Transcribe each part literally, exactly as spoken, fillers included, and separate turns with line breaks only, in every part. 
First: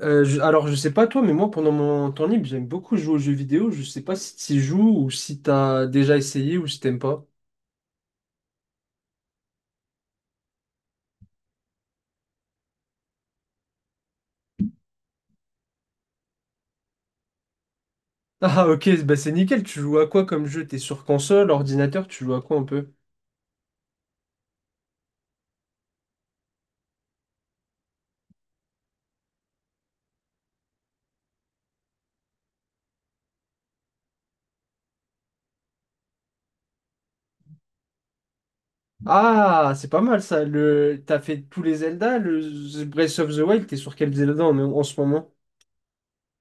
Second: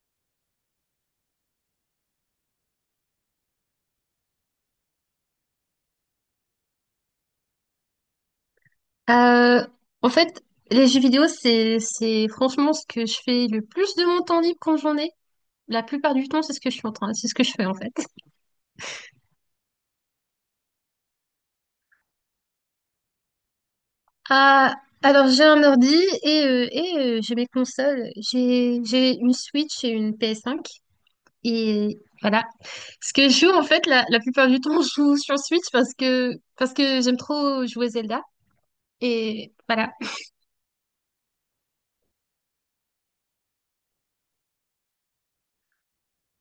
Euh, je- alors, je sais pas toi, mais moi, pendant mon temps libre, j'aime beaucoup jouer aux jeux vidéo. Je sais pas si tu joues ou si t'as déjà essayé ou si t'aimes pas.
Euh, en fait, les jeux vidéo, c'est, c'est franchement ce que je fais le plus de mon temps libre quand j'en ai. La plupart du temps, c'est ce que je suis en train, c'est ce que je fais en fait.
Ah, ok, bah c'est nickel. Tu joues à quoi comme jeu? T'es sur console, ordinateur, tu joues à quoi un peu?
Ah, alors j'ai un ordi et, euh, et euh, j'ai mes consoles. J'ai, j'ai une Switch et une ps cinq. Et voilà. Ce que je joue en fait, la, la plupart du temps, je joue sur Switch parce que, parce que j'aime trop jouer Zelda. Et
Ah, c'est
voilà.
pas mal ça. Le... T'as fait tous les Zelda, le The Breath of the Wild, t'es sur quel Zelda en, en ce moment?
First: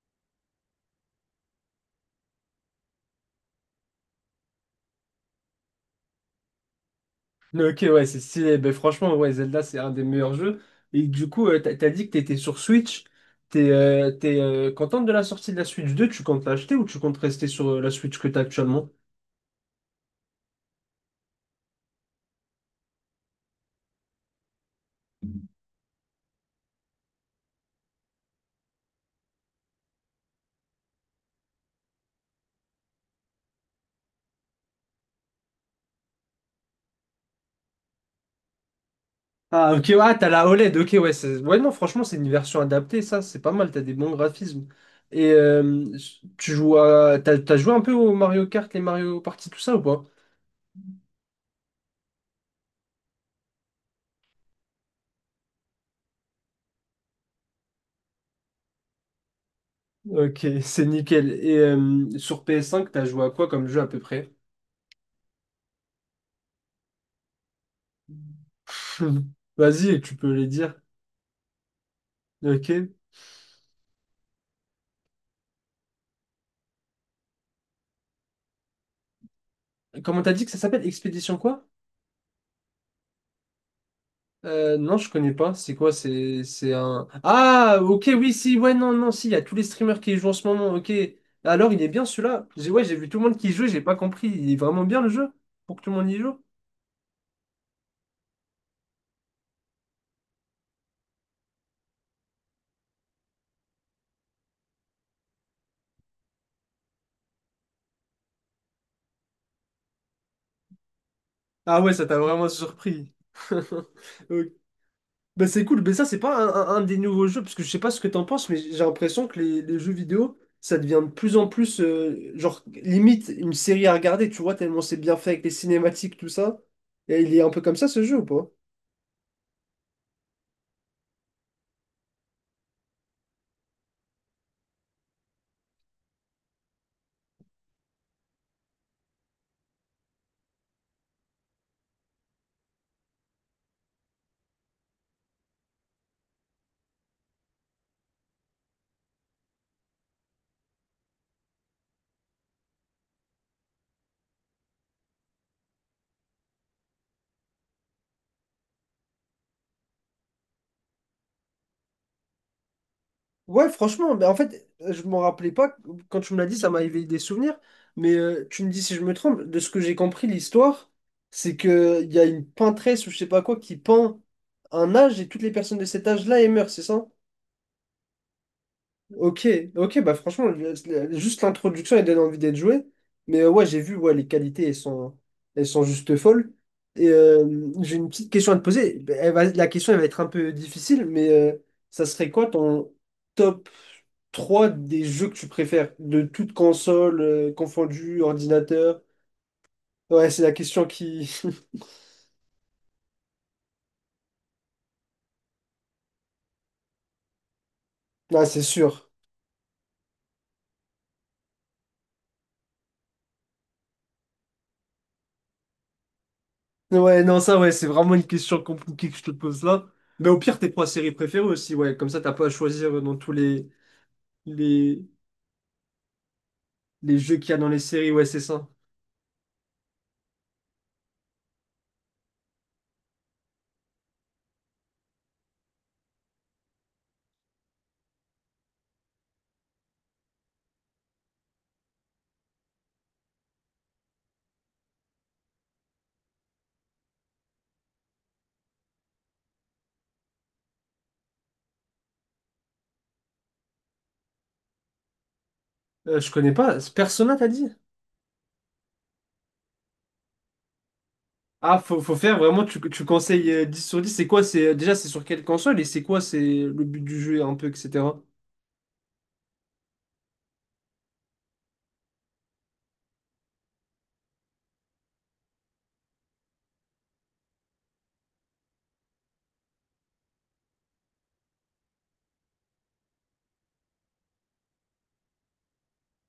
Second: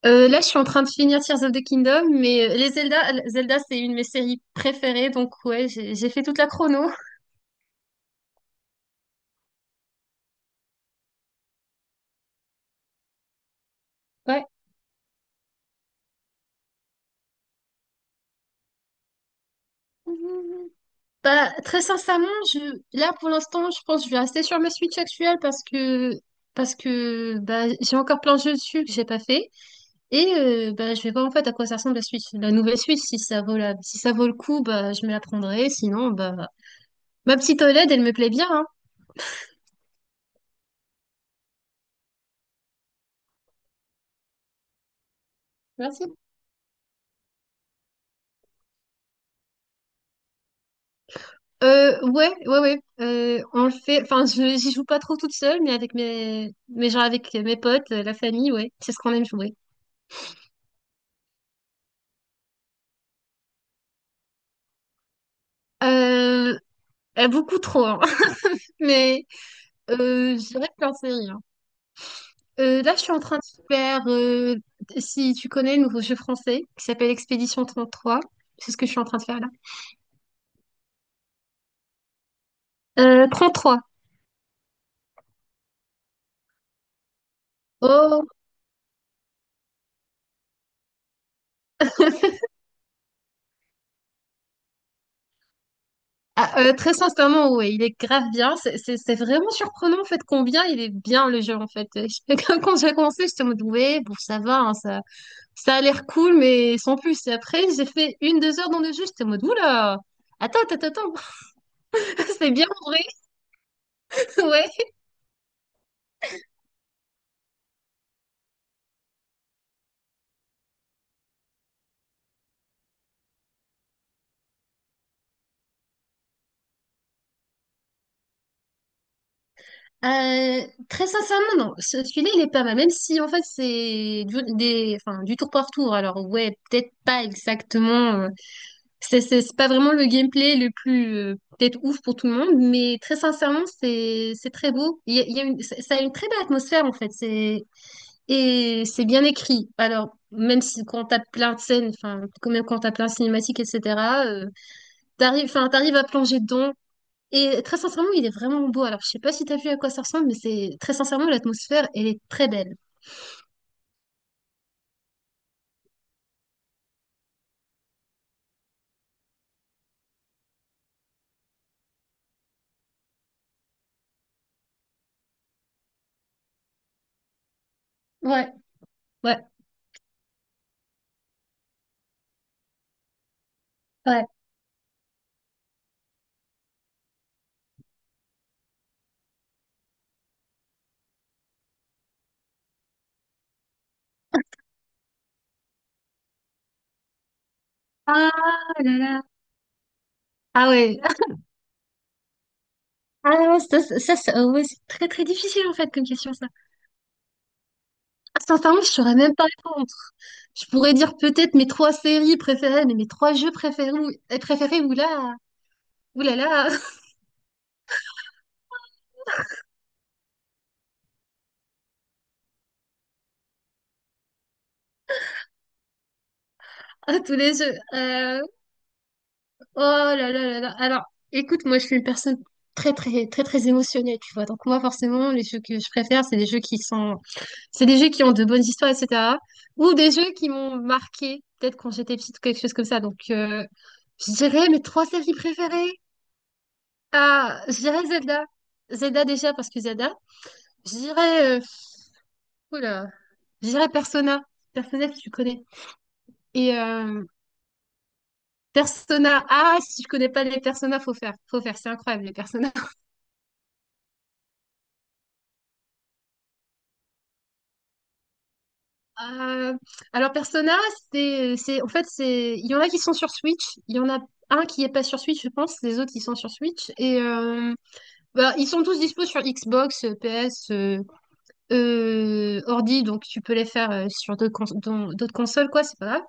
Euh, là, je suis en train de finir Tears of the Kingdom, mais euh, les Zelda, Zelda, c'est une de mes séries préférées, donc ouais, j'ai j'ai fait toute la chrono.
Ok, ouais, c'est stylé. Ben, franchement, ouais, Zelda, c'est un des meilleurs jeux. Et du coup, euh, t'as, t'as dit que t'étais sur Switch. T'es euh, t'es,
Ouais.
euh, contente de la sortie de la Switch deux? Tu comptes l'acheter ou tu comptes rester sur euh, la Switch que t'as actuellement?
Bah, très sincèrement, je... là pour l'instant, je pense que je vais rester sur ma Switch actuelle parce que parce que bah, j'ai encore plein de jeux dessus que j'ai pas fait et euh, bah, je vais voir en fait à quoi ça ressemble la Switch, la nouvelle Switch, si ça vaut la... si ça vaut le coup, bah je me la prendrai, sinon bah ma petite O L E D elle me plaît bien hein.
Ah, ok, ouais, t'as la OLED. Ok, ouais, c'est- ouais, non, franchement, c'est une version adaptée, ça, c'est pas mal. T'as des bons graphismes. Et euh,
Merci.
tu joues à... t'as, t'as joué un peu au Mario Kart, les Mario Party, tout ça ou pas?
Euh, ouais, ouais, ouais. Euh, on le fait. Enfin, je j'y joue pas trop toute seule, mais avec mes, mais genre avec mes potes, euh, la famille, ouais. C'est ce qu'on aime jouer.
Ok, c'est nickel. Et euh, sur P S cinq, t'as joué à quoi comme jeu à peu près?
Euh, euh, Beaucoup trop, hein. Mais
Vas-y, tu peux
euh,
les
je dirais
dire.
plein de séries, hein.
Ok.
Euh, là, je suis en train de faire. Euh, si tu connais le nouveau jeu français qui s'appelle Expédition trente-trois, c'est ce que je suis en train de faire là.
Comment t'as dit que ça s'appelle? Expédition quoi?
Euh, trois.
Euh, non, je connais pas. C'est quoi? C'est c'est un. Ah, ok,
Oh,
oui, si, ouais, non, non, si, il y a tous les streamers qui y jouent en ce moment, ok. Alors, il est bien celui-là. J'ai- Ouais, j'ai vu tout le monde qui y joue, j'ai pas compris. Il est vraiment bien le jeu? Pour que tout le monde y joue?
ah, euh, très sincèrement, ouais, il est grave bien. C'est c'est- c'est vraiment surprenant en fait combien il est bien le jeu en fait. Quand quand j'ai commencé, j'étais en mode ouais, bon ça va, hein, ça, ça a l'air cool, mais sans plus. Et après, j'ai fait une, deux heures dans le jeu, j'étais en mode oula, attends, attends, attends,
Ah ouais, ça t'a vraiment
c'est bien en vrai.
surpris. Ok.
Ouais.
Bah c'est cool, mais ça c'est pas un, un- un des nouveaux jeux, parce que je sais pas ce que t'en penses, mais j'ai l'impression que les, les jeux vidéo, ça devient de plus en plus, euh, genre, limite une série à regarder, tu vois, tellement c'est bien fait avec les cinématiques, tout ça. Et il est un peu comme ça ce jeu ou pas?
Euh, Très sincèrement, non. Ce- celui-là il est pas mal, même si en fait c'est du, des, enfin, du tour par tour. Alors ouais, peut-être pas exactement. C'est c'est- c'est pas vraiment le gameplay le plus euh, peut-être ouf pour tout le monde, mais très sincèrement, c'est c'est très beau. Il y a, il y a une, ça ça a une très belle atmosphère en fait. C'est et c'est bien écrit. Alors même si quand t'as plein de scènes, enfin quand même quand t'as plein de cinématiques, et cetera euh, t'arrives, enfin t'arrives à plonger dedans. Et très sincèrement, il est vraiment beau. Alors je sais pas si t'as vu à quoi ça ressemble, mais c'est très sincèrement l'atmosphère, elle est très belle.
Ouais, franchement, mais en fait, je m'en rappelais pas, quand tu me l'as dit, ça m'a éveillé des souvenirs, mais euh, tu me dis si je me trompe, de ce que j'ai compris, l'histoire, c'est que il y a une peintresse ou je sais pas quoi qui peint un âge et toutes les personnes de cet âge-là, elles meurent, c'est ça?
Ouais, ouais,
Ok, ok, bah franchement, le- le- juste l'introduction, elle donne envie d'être jouée. Mais euh, ouais, j'ai vu, ouais, les
ouais.
qualités, elles sont, elles sont juste folles. Et euh, j'ai une petite question à te poser. Bah, Elle va- la question, elle va être un peu difficile, mais euh, ça serait quoi ton top trois des jeux que tu préfères? De toute console, euh, confondue,
Ah là
ordinateur?
là.
Ouais, c'est la
Ah
question
ouais.
qui...
Ah non, ça, ça, ça, ça- ouais, c'est très très difficile en fait comme question ça. Ah,
Ah, c'est
sincèrement, je
sûr.
saurais même pas répondre. Je pourrais dire peut-être mes trois séries préférées, mais mes trois jeux préférés, ou- euh, préférés, ou là, ou là là.
Ouais, non, ça, ouais, c'est vraiment une question compliquée que je te pose là. Mais au pire, tes trois séries préférées aussi, ouais. Comme ça, t'as pas à choisir euh, dans tous les... Les, les
À tous
jeux qu'il y
les
a dans
jeux.
les séries, ouais, c'est
Euh,
ça.
oh là là là là. Alors, écoute, moi, je suis une personne très très très très émotionnelle, tu vois. Donc moi, forcément, les jeux que je préfère, c'est des jeux qui sont, c'est des jeux qui ont de bonnes histoires, et cetera. Ou des jeux qui m'ont marqué, peut-être quand j'étais petite, quelque chose comme ça. Donc, euh, je dirais mes trois séries préférées. Ah, je dirais Zelda. Zelda déjà parce que Zelda, Je dirais, euh, oula, je dirais Persona. Persona, si tu connais.
Euh, je connais
Et
pas.
euh,
Persona, t'as dit?
Persona ah Si tu connais pas les Persona, faut faire. Faut faire,
Ah,
c'est
faut, faut
incroyable, les
faire vraiment,
Persona.
tu, tu conseilles euh, dix sur dix. C'est quoi? C'est, euh, déjà, c'est sur quelle console et c'est quoi? C'est le but du jeu, un peu, et cetera
Euh, alors, Persona, c'est, c'est, en fait, c'est, il y en a qui sont sur Switch. Il y en a un qui est pas sur Switch, je pense. Les autres, ils sont sur Switch. Et euh, bah, ils sont tous dispo sur Xbox, P S, euh, ordi, donc tu peux les faire euh, sur d'autres cons- dans- d'autres consoles, quoi, c'est pas grave.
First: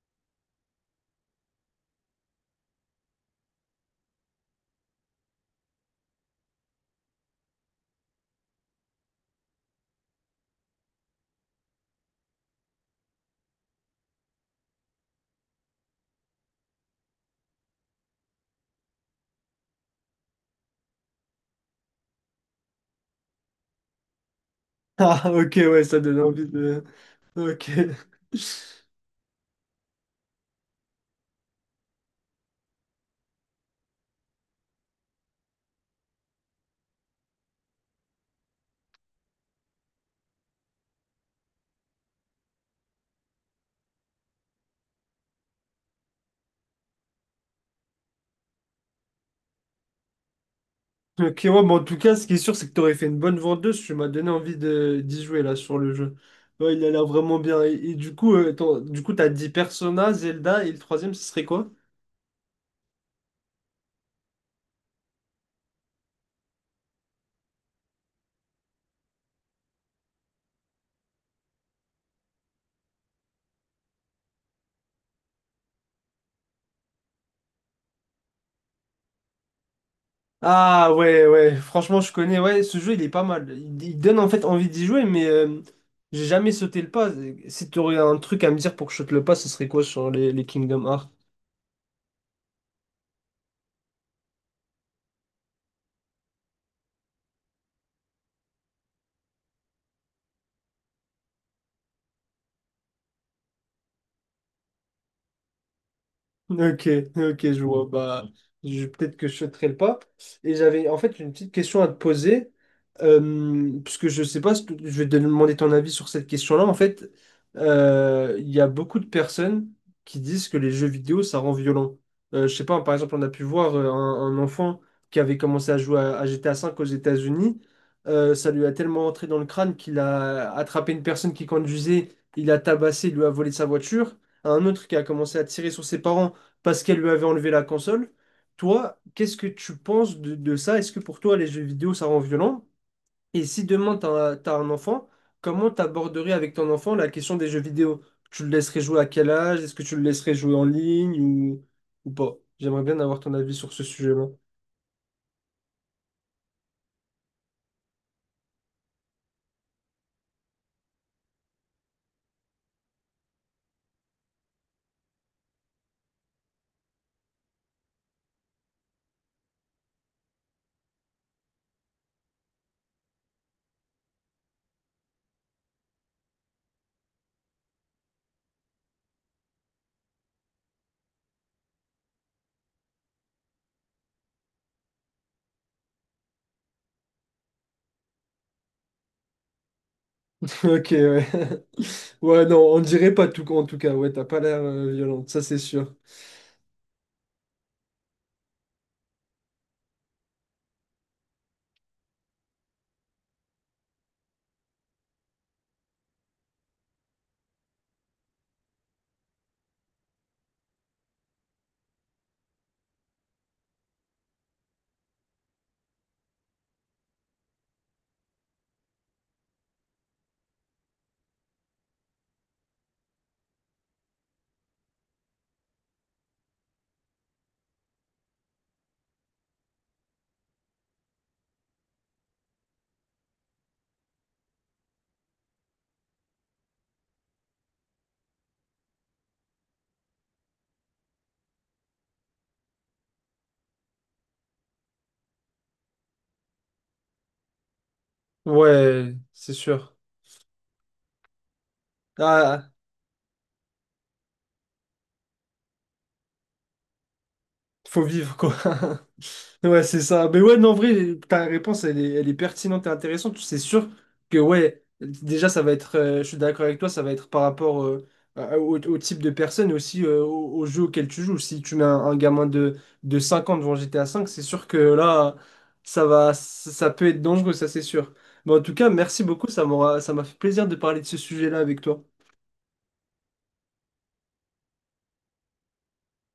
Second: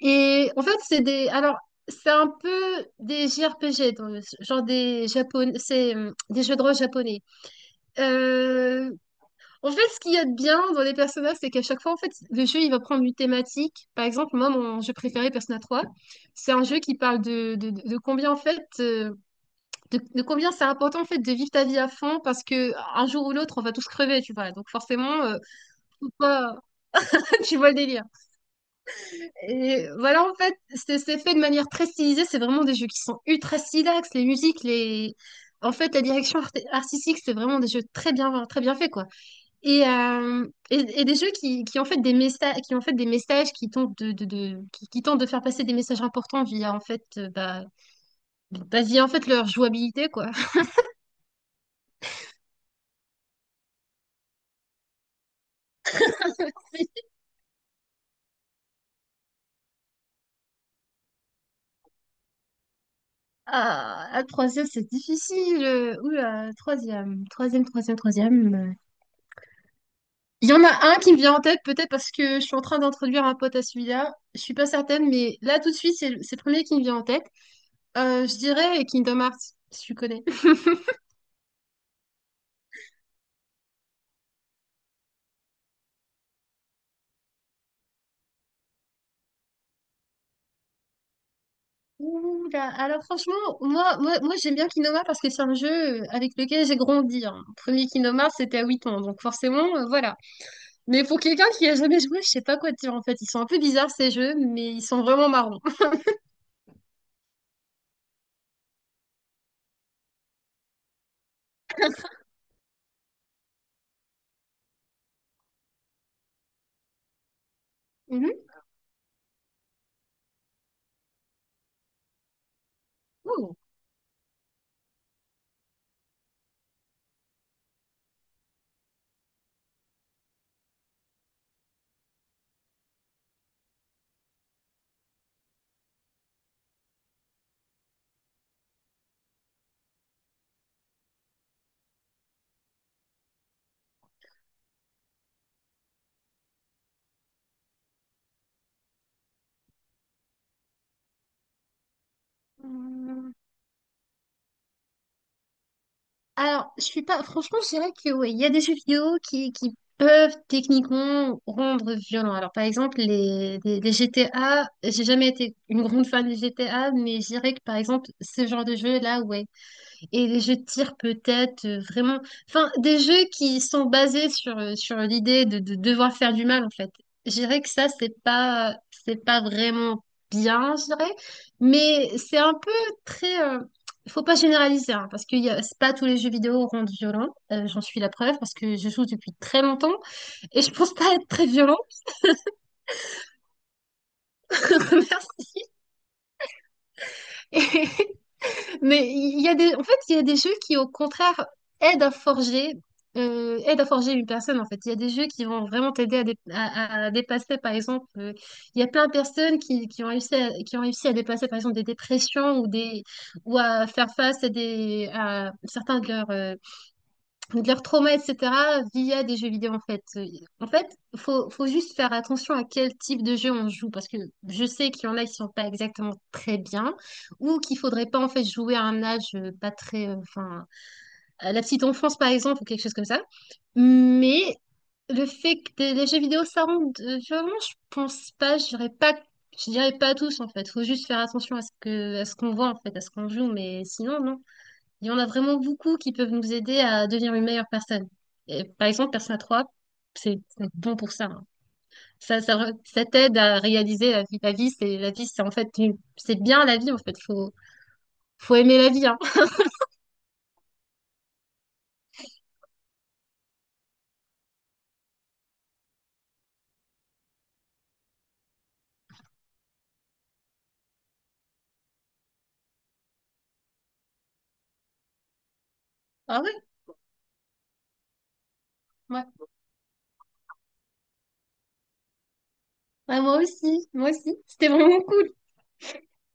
Et en fait, c'est des. Alors, C'est un peu des J R P G, donc, genre des japon c'est euh, des jeux de rôle japonais. Euh, en fait, Ce qu'il y a de bien dans les personnages, c'est qu'à chaque fois, en fait, le jeu, il va prendre une thématique. Par exemple, moi, mon jeu préféré, Persona trois, c'est un jeu qui parle de, de, de combien, en fait, euh, de, de combien c'est important, en fait, de vivre ta vie à fond, parce que un jour ou l'autre, on va tous crever, tu vois. Donc,
Ah,
forcément, euh,
ok, ouais, ça
faut
donne envie
pas
de.
tu vois
Ok.
le délire. Et voilà, en fait, c'est c'est fait de manière très stylisée. C'est vraiment des jeux qui sont ultra stylax. Les musiques, les... En fait, la direction art- artistique, c'est vraiment des jeux très bien, très bien faits, quoi. Et, euh, et, et des jeux qui, qui ont fait des messages, qui ont fait des messages qui tentent de, de, de- qui, qui tentent de faire passer des messages importants via, en fait, euh, bah, bah, via, en fait, leur jouabilité, quoi.
Ok, ouais, mais en tout cas, ce qui est sûr, c'est que t'aurais fait une bonne vendeuse. Tu m'as donné envie de d'y jouer là sur le jeu. Ouais, il a l'air vraiment bien. Et, et du coup, euh, ton- du coup, t'as dit Persona, Zelda et le troisième, ce serait quoi?
Ah, ah, troisième, c'est difficile. Oula, troisième, troisième, troisième, troisième. Il y en a un qui me vient en tête, peut-être parce que je suis en train d'introduire un pote à celui-là. Je suis pas certaine, mais là, tout de suite, c'est le, c'est le premier qui me vient en tête. Euh, je dirais Kingdom Hearts, si tu connais.
Ah ouais, ouais, franchement, je connais, ouais, ce jeu, il est pas mal. Il, il donne en fait envie d'y jouer, mais euh, j'ai jamais sauté le pas. Si tu aurais un truc à me dire pour que je saute le pas, ce serait quoi sur les, les Kingdom Hearts?
Ouh là, alors franchement, moi, moi, moi j'aime bien Kingdom Hearts parce que c'est un jeu euh, avec lequel j'ai grandi, hein. Mon premier Kingdom Hearts, c'était à huit ans, donc forcément, euh, voilà. Mais pour quelqu'un qui a jamais joué, je sais pas quoi dire en fait. Ils sont un peu bizarres ces jeux, mais ils sont vraiment marrons.
Ok, ok, je vois. Bah, je- peut-être que je sauterai le pas. Et j'avais en fait une petite question à te poser, euh, parce que je sais pas, si tu- je vais te demander ton avis sur cette question-là. En fait, euh,
Mhm.
il y a beaucoup de personnes qui disent que les jeux vidéo, ça rend violent. Euh, je sais pas, par exemple, on a pu voir euh, un, un enfant qui avait commencé à jouer à, à G T A V aux États-Unis. Euh, ça lui a tellement entré dans le crâne qu'il a attrapé une personne qui conduisait, il a tabassé, il lui a volé sa voiture. Un autre qui a commencé à tirer sur ses parents parce qu'elle lui avait enlevé la console. Toi, qu'est-ce que tu penses de, de ça? Est-ce que pour toi, les jeux vidéo, ça rend violent? Et si demain, tu as, un enfant, comment t'aborderais avec ton enfant la question des jeux vidéo? Tu le laisserais jouer à quel âge? Est-ce que tu le laisserais jouer en ligne ou, ou pas? J'aimerais bien avoir
Ouh.
ton avis sur ce sujet-là.
Alors, je suis pas. Franchement, je dirais que oui, il y a des jeux vidéo qui, qui peuvent techniquement rendre violent. Alors, par exemple, les, les, les G T A, j'ai jamais été une grande fan des G T A, mais je dirais que par exemple, ce genre de jeu-là, ouais, et les jeux de tir peut-être euh, vraiment, enfin des jeux qui sont basés sur euh, sur l'idée de, de devoir faire du mal en fait, je dirais que ça c'est pas c'est pas vraiment bien, je dirais, mais c'est un peu très euh, faut pas généraliser hein, parce que y a- c'est pas tous les jeux vidéo rendent violents. Euh, j'en suis la preuve parce que je joue depuis très longtemps et je
Ok,
pense pas
ouais.
être très violente.
Ouais, non, on dirait pas tout, en tout cas. Ouais, t'as pas l'air euh, violente, ça c'est sûr.
Merci. Mais il y a des, en fait, il y a des jeux qui, au contraire, aident à forger, euh, aident à forger une personne, en fait. Il y a des jeux qui vont vraiment t'aider à, dé- à- à dépasser, par exemple, euh, il y a plein de personnes qui, qui ont réussi à, qui ont réussi à dépasser, par exemple, des dépressions ou des, ou à faire face à des, à certains de leurs, euh, de leur trauma, et cetera, via des jeux vidéo, en fait. Euh, En fait, faut, faut juste faire attention à quel type de jeu on joue, parce que je sais qu'il y en a qui sont pas exactement très bien, ou qu'il faudrait pas, en fait, jouer à un âge euh, pas très... euh, Enfin, à la petite enfance, par exemple, ou quelque chose comme ça. Mais le fait que des- les jeux vidéo, ça rend de- violent, je pense pas, je dirais pas... je dirais pas tous, en fait. Faut juste faire attention à ce que, à ce qu'on voit, en fait, à ce qu'on joue, mais sinon, non. Il y en a vraiment beaucoup qui peuvent nous aider à devenir une meilleure personne. Et par exemple,
Ouais,
Persona
c'est
trois,
sûr.
c'est c'est bon pour ça, hein. Ça, ça,
Ah,
re- ça t'aide à réaliser la vie. La vie, c'est la vie, c'est en fait une- c'est bien la vie en fait. Faut
faut vivre, quoi.
faut aimer la vie, hein.
Ouais, c'est ça. Mais ouais, non, en vrai, ta réponse, elle est, elle est, pertinente et intéressante. C'est sûr que, ouais, déjà, ça va être, euh, je suis d'accord avec toi, ça va être par rapport euh, à- au, au type de personne et aussi euh, au, au jeu auquel tu joues. Si tu mets un, un gamin de, de cinq ans devant G T A cinq, c'est sûr que là, ça va,
Ah ouais,
ça, ça peut être dangereux, ça, c'est sûr. Mais en tout cas, merci
ouais.
beaucoup, ça m'aura, ça m'a fait plaisir de parler de ce sujet-là avec toi.
Ouais, moi aussi, moi aussi. C'était vraiment cool.